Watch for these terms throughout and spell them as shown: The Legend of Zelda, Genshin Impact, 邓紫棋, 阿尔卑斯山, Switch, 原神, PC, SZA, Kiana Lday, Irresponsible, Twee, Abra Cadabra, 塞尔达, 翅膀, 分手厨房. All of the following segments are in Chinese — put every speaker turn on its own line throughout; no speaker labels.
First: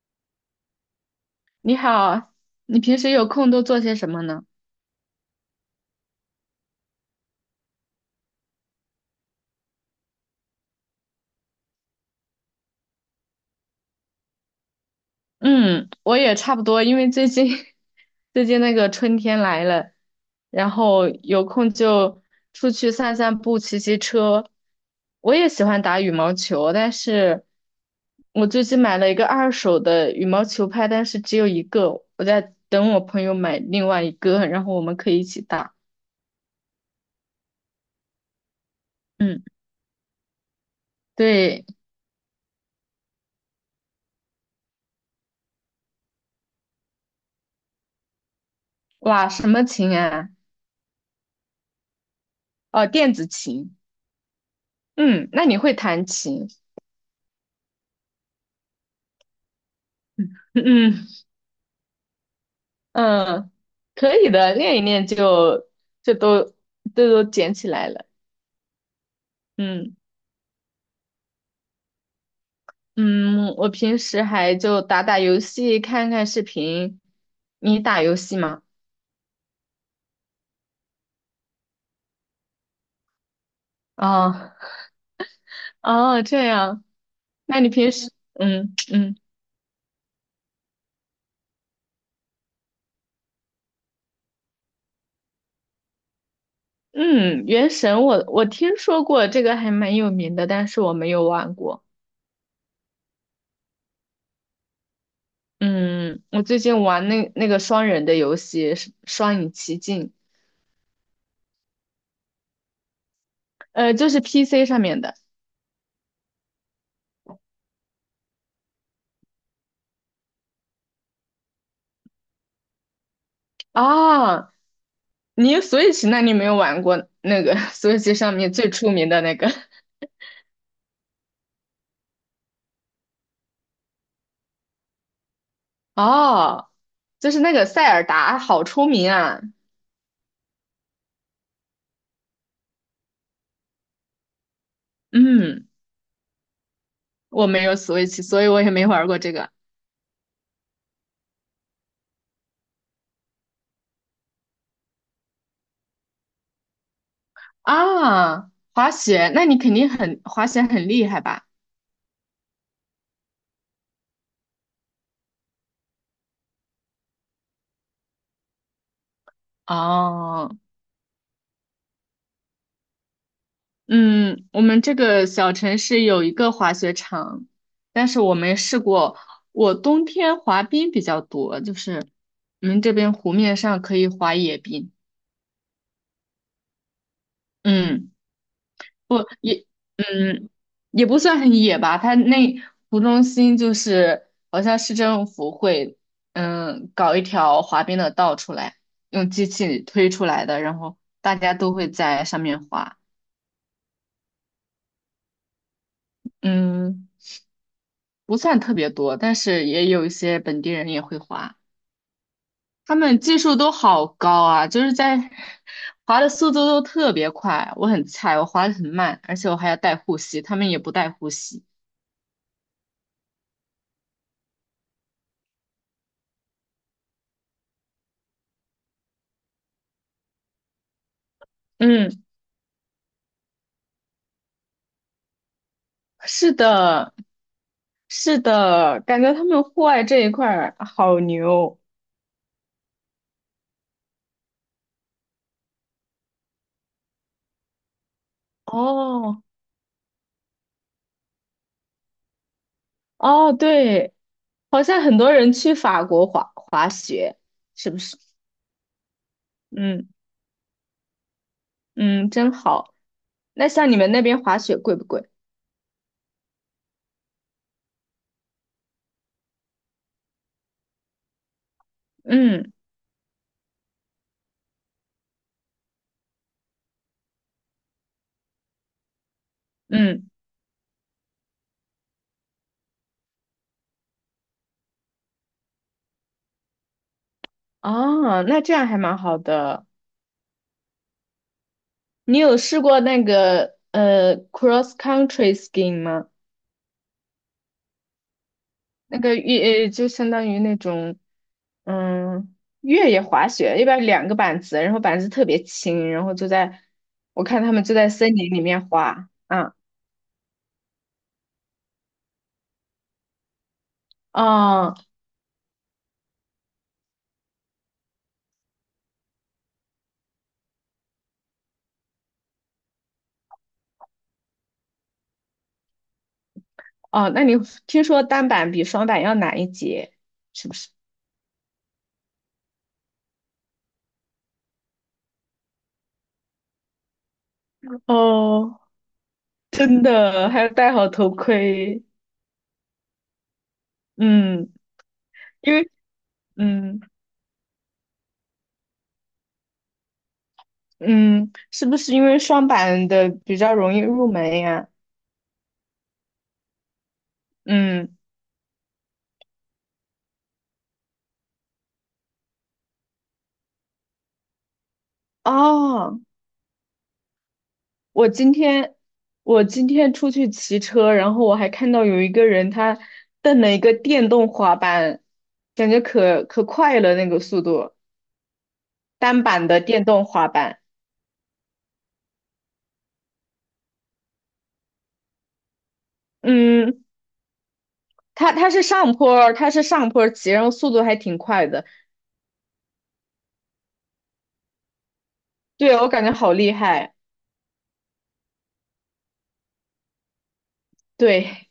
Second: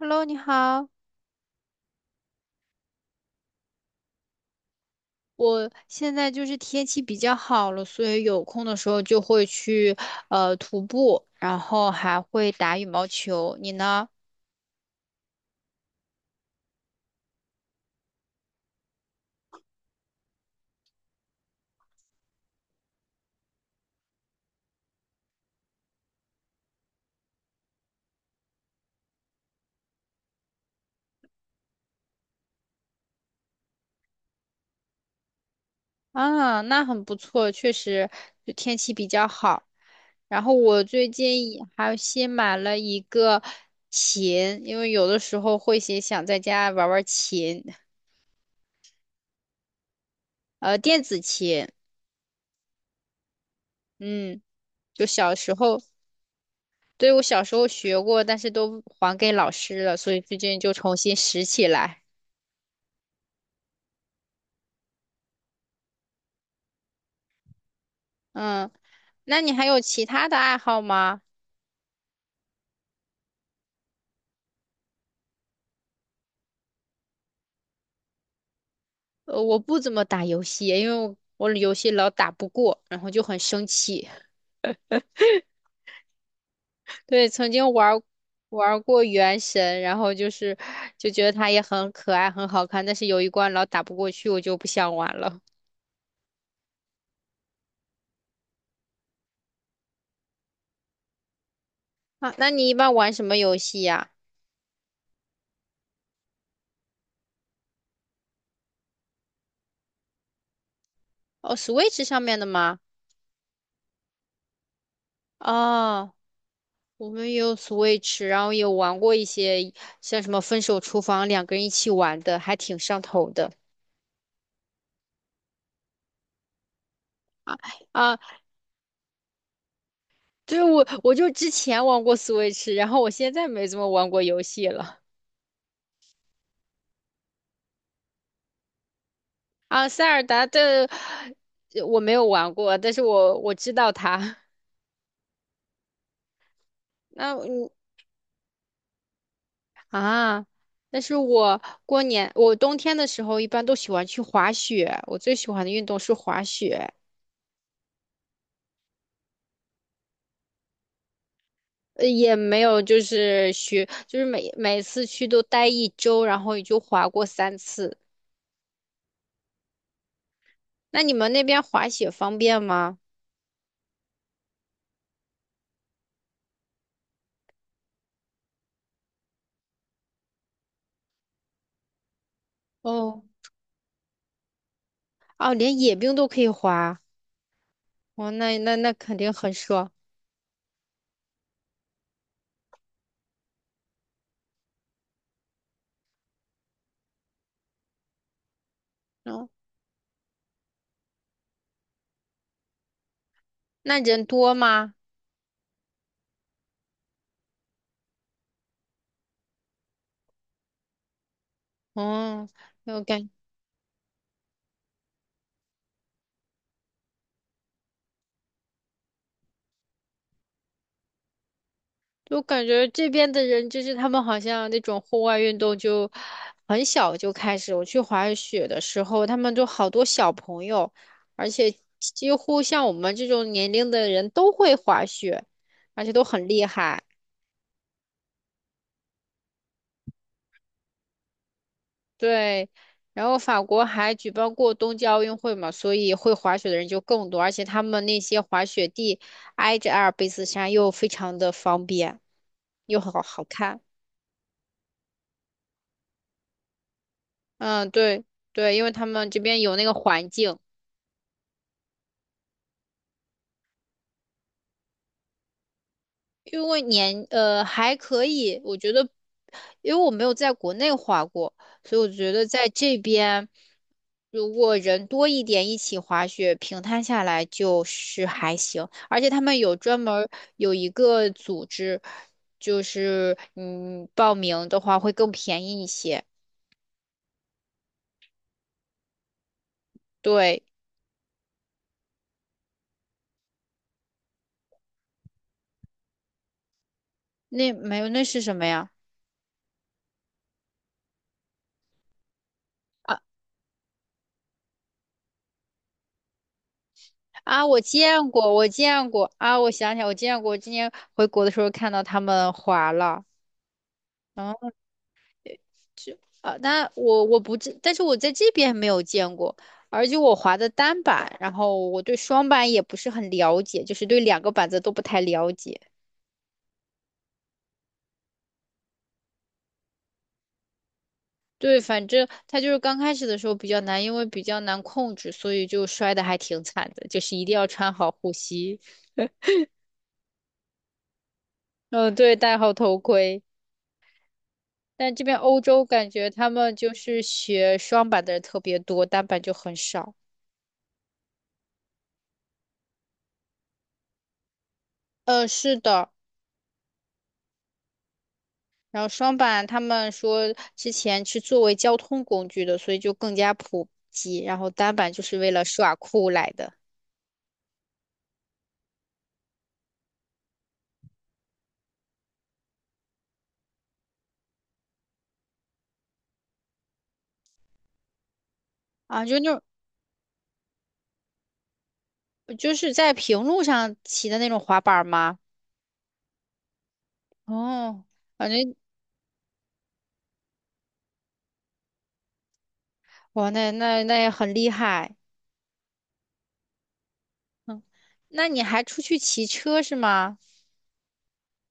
Hello，你好。
你好，你平时有空都做些什么呢？
我现在就是天气比较好了，所以有空的时候就会去徒步，然后还会打羽毛球。你呢？
嗯，我也差不多，因为最近 最近那个春天来了，然后有空就出去散散步、骑骑车。我也喜欢打羽毛球，但是我最近买了一个二手的羽毛球拍，但是只有一个，我在等我朋友买另外一个，然后我们可以一起打。
啊，那很不错，确实就天气比较
嗯，
好。然后我最近也
对，
还新买了一个琴，因为有的时候会写想在家玩玩琴，
哇，什么琴啊？
电子琴。
哦，电子琴。
嗯，就
嗯，
小
那
时
你会
候。
弹琴？
对，我小时候学过，但是都还给老师了，所以最近就重
嗯
新拾起来。
嗯，可以的，练一练就都捡起来了。
嗯，那你还有
嗯
其他的爱好吗？
嗯，我平时还就打打游戏，看看视频。你打游戏吗？
我不怎么打游戏，因为我游戏老打不过，然后就很生气。
啊啊，这样。
对，曾
那你
经玩
平
儿
时。
玩儿过
嗯
《原神》，然后就觉得它也很可爱、很好看，但是有一关老打不过去，我就不想玩了。
嗯，原神我听说过这个还蛮有名的，但是我没有玩过。
啊，那你一般玩什么游戏呀？
嗯，我最近玩那个双人的游戏《是双影奇境》，
哦，Switch 上面的吗？
就是 PC 上面的。
哦。我们也有 Switch，然后也玩过一些像什么《分手厨房》，两个人一起玩的，还挺上头的
啊。那你没有玩过那个 Switch
啊。
上面最出名的那个
对，我就之前玩过 Switch，然后我现在没怎么玩过游戏了
哦，就是那个塞尔达，好出名啊！
啊。塞尔达的我没有玩过，但是我知道它。
嗯，
那
我没
嗯
有 Switch，所以我也没玩过这个
啊，但是我过年我冬天的时候一般都喜欢去滑雪，我最喜欢的运动是滑雪。
啊。滑雪，那你肯定很滑雪很厉害吧？
也没有，就是学，就是每次去都待一周，然后也就滑过三次。
哦，
那你们那边滑雪方便吗？
嗯，我们这个小城市有一个滑雪场，但是我没试过。我冬天滑冰比较多，就是我们这边
哦，
湖面上可以滑野冰。
哦，连野冰都可以滑，
嗯。
哦，那肯
不
定很
也，
爽。
嗯，也不算很野吧。它那湖中心就是好像市政府会，搞一条滑冰的道出来，用机
嗯，
器推出来的，然后大家都会在上面滑。
那人多吗？
嗯，不算特别多，但是也有一些本地人也会滑，
嗯，
他
我
们
感
技术都好高啊，就是在滑的速度都特别快。我很菜，我滑的很慢，而且我还要带护膝，他们也不带护膝。
就感觉这边的人，就是他们好像那种户外运动就很小就开始。我去滑雪的时候，他们就好多小朋友，而且
嗯，
几乎像我们这种年龄的人都会滑雪，而且都很
是
厉害。
的，是的，感觉他们户外这一块儿好牛。
对，然后法国还举办过冬季奥运会嘛，所以会滑雪的人就更多，而且他们那些滑雪地
哦
挨着阿尔卑斯山，又非常的方便，又好好
哦，
看。
对，好像很多人去法国滑滑雪，
嗯，
是不是？
对，因为他们这边有那个
嗯
环境。
嗯，真好。那像你们那边滑雪贵不贵？
因为年呃还可以，我觉得，因为我没有在国内滑过，所以我觉得在
嗯
这边，如果人多一点一起滑雪，平摊下来就是还行。而且他们有专门儿
嗯，
有一个组织，就是报名的话会更便宜一些。
哦，那这样还蛮好的。
对，
你有试过那个cross country skiing 吗？
那没有那是什么呀？
那个越呃就相当于那种嗯，越野滑雪一般两个板子，然后板子特别轻，然后就在我看
啊，
他
我
们就在森
见
林
过，
里
我
面
见
滑。
过啊，我
嗯，
想起来，我见过，今年回国的时候看到他们滑了。嗯。
哦
啊，那我不知，但是我在这边没有见过，而且我滑的单板，然后我对双板也不是很了解，就是对两个板子都不太了解。
哦，那你听说单板比双板要难一截，是不是？
对，反正他就是刚开始的时候比较难，因为比较难控制，所以就摔的还挺惨的，就是一定要穿好护
哦，
膝，
真的，还要戴好头盔。
嗯，对，戴好头盔。
嗯，
但这边欧
因
洲
为
感觉他们就
嗯
是学双板的人特别多，单板就很少。
嗯，是不是因为双板的比较容易入门呀？
嗯，是的，
嗯，
然后双板他们说之前是作为交通工具的，所以就更加普及。然后单板就是为了耍
哦。
酷来的
我今天我今天出去骑车，然后我还看到有一个人他蹬了一个电动滑板，感觉可快了那个速度，
啊，就
单
那种
板的电动滑板。
就是在平路上骑的那种滑板吗？
嗯，
哦，反
他他
正
是上坡儿他是上坡儿骑，然后速度还挺快的。
哇，那也很厉害。
对，我感觉好厉害。
嗯，那你还出去骑车是吗？
对，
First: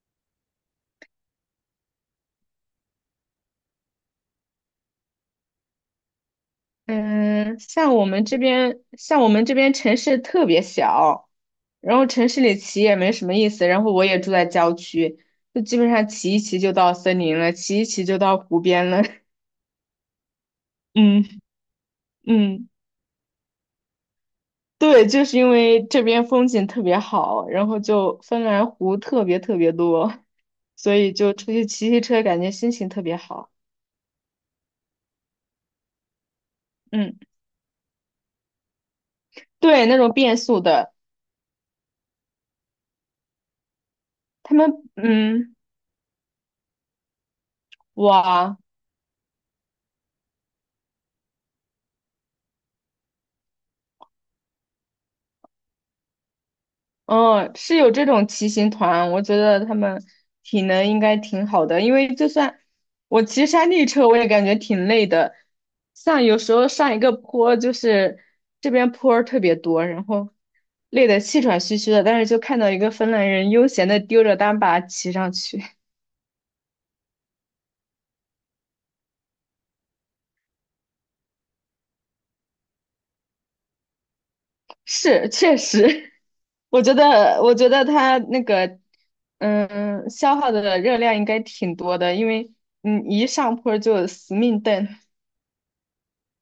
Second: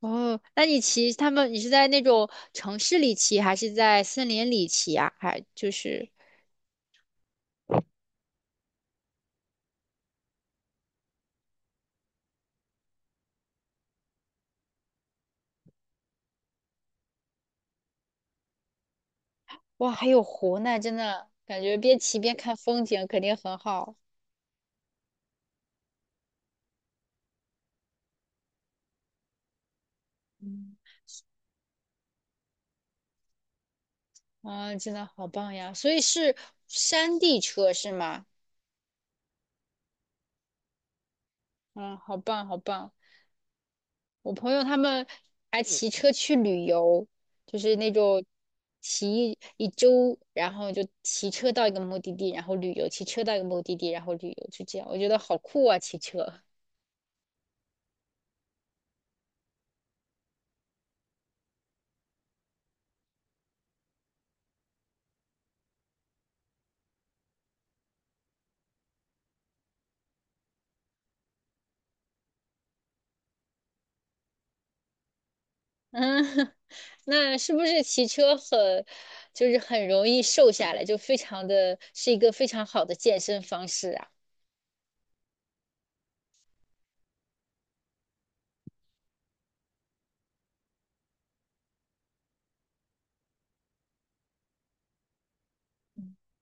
哦，那你骑他们，你是在那种城市里骑，还是在森林里骑啊？还就是
嗯，像我们这边城市特别小，然后城市里骑也没什么意思，然后我也住在郊区，就基本上骑一骑就到森林了，骑一骑就到湖边了。
哇，还有湖呢，真的
嗯
感觉边骑边看
嗯，
风景肯定很好。
对，就是因为这边风景特别好，然后就芬兰湖特别特别多，
嗯，
所以就出去骑骑车，感觉心情特别好。
真的好棒呀！所以是山
嗯，
地车是吗？
对，那种变速的。
嗯，好棒，好棒！我朋
他
友
们
他们
嗯，
还骑车去旅游，就是那种
哇。
骑一周，然后就骑车到一个目的地，然后旅游，骑车到一个目的地，然后旅游，就这样。我觉得好酷啊，骑车。
哦，是有这种骑行团，我觉得他们体能应该挺好的，因为就算我骑山地车，我也感觉挺累的。像有时候上一个坡，就是这边坡儿特别多，然后累得气喘吁吁的，但是就看到一个芬兰人悠闲的丢着单把骑上去。
嗯，那是不是骑车很，就是很容易瘦下来，就非常的是一个非常好的健身方式啊？
是确实，我觉得他那个消耗的热量应该挺多的，因为一上坡就死命蹬。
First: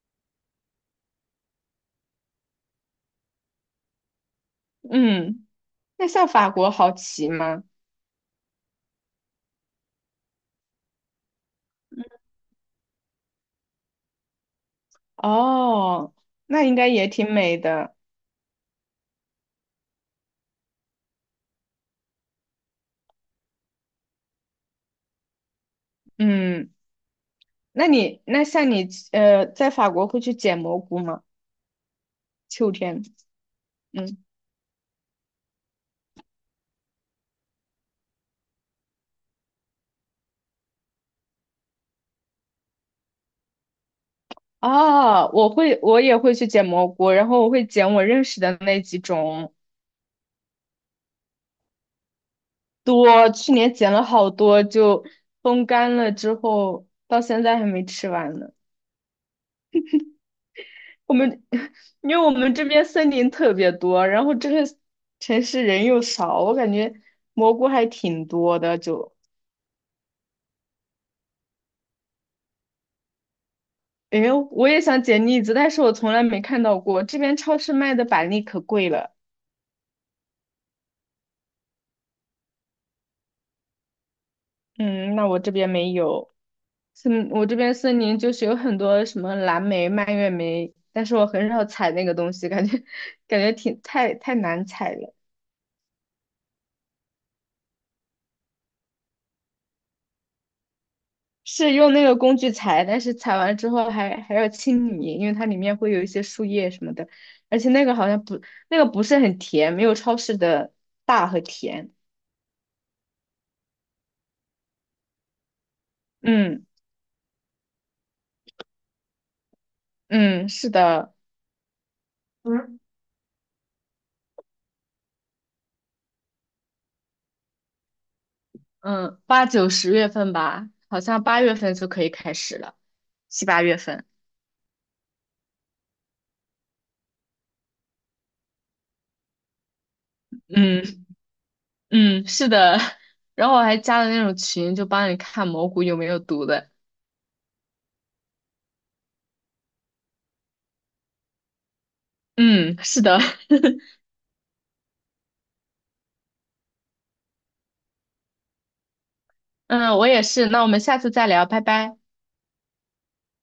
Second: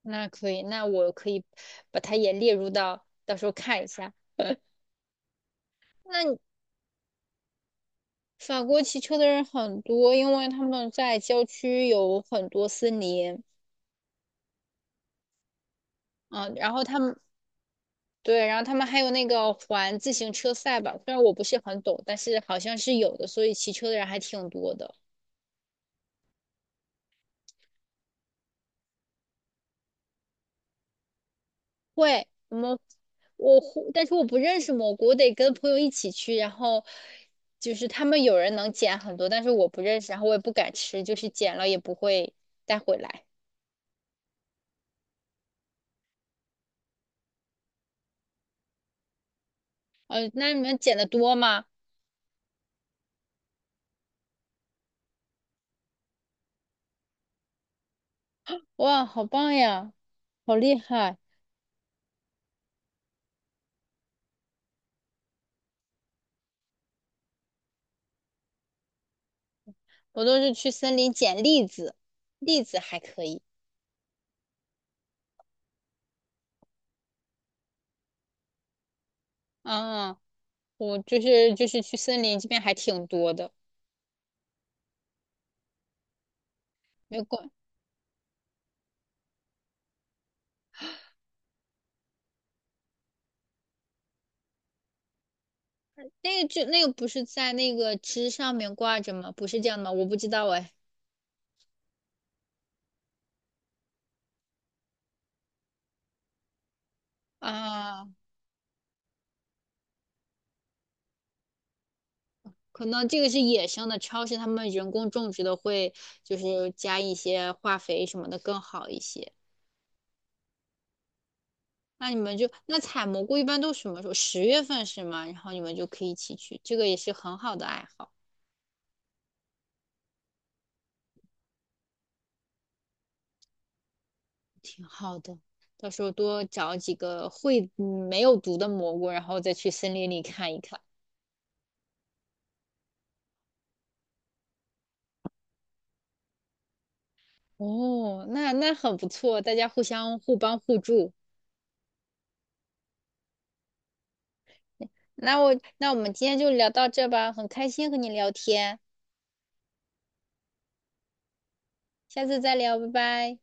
那可以，那我可以把它也列入到，到时候看一下。
嗯。那
那
像
你
法国好骑吗？
法国骑车的人很多，因为他们在郊区有很多森林，
哦，
嗯，
那
然
应
后
该
他
也
们
挺美的。
对，然后他们还有那个环自行车赛吧，虽然我不是很懂，但是好像是有的，所以骑车的人还挺多的。
嗯，那像你在法国会去捡蘑菇吗？
会，我
秋
们
天，
我会但是
嗯，
我不认识蘑菇，我得跟朋友一起去，然后就是他们有人能捡很多，但是我不认识，然后我也不敢吃，就是捡了也不会带回来。
哦，我会，我也会去捡蘑菇，然后我会捡我认识的那几种。
那你们捡的多吗？
多，去年捡了好多，就风干了之后，到现在还没吃完呢。
哇，好棒呀，好厉
我
害！
们 因为我们这边森林特别多，然后这个城市人又少，我感觉蘑菇还挺多的。
我都是去森林捡栗子，栗子还可以。
诶，我也想捡栗子，但是我从来没看到过。这边超市卖的板栗可贵了。
啊，我就是去森林这边还挺多的，
嗯，那我这边没有。
没有
我
挂
这边森林就是有很多什么蓝莓、蔓越莓，但是我很少采那个东西，感觉 感觉挺太难采了。
那个就那个不是在那个枝上面挂着吗？不是这样的吗？我不知道哎。
是用那个工具采，但是采完之后还要清理，因为它里面会有一些树叶什么的，而且那个好
啊。
像不，那个不是很甜，没有超市的大和甜。
可能这个是野生的，超市他们人工种植的会就
嗯
是加一些化肥什么的更好一些。
嗯，是的。
那你们采蘑菇一般都什么时候？十月份是吗？然后你们就可以一起去，这个也是很好的爱好，
嗯，8、9、10月份吧，好像八月份就可以开始了，7、8月份。
挺好的。到时候多找几个会没有毒的蘑菇，然后再去森林里看一看。
嗯嗯，是的。然后我还加了那种群，就帮你看蘑菇有没有毒的。
哦，那那很不错，大家互相互帮互助。
嗯，是的。
那我那我们今天就聊到这吧，很开心和你聊天，
嗯，我也是。那我们下次再聊，拜拜。
下次再聊，拜拜。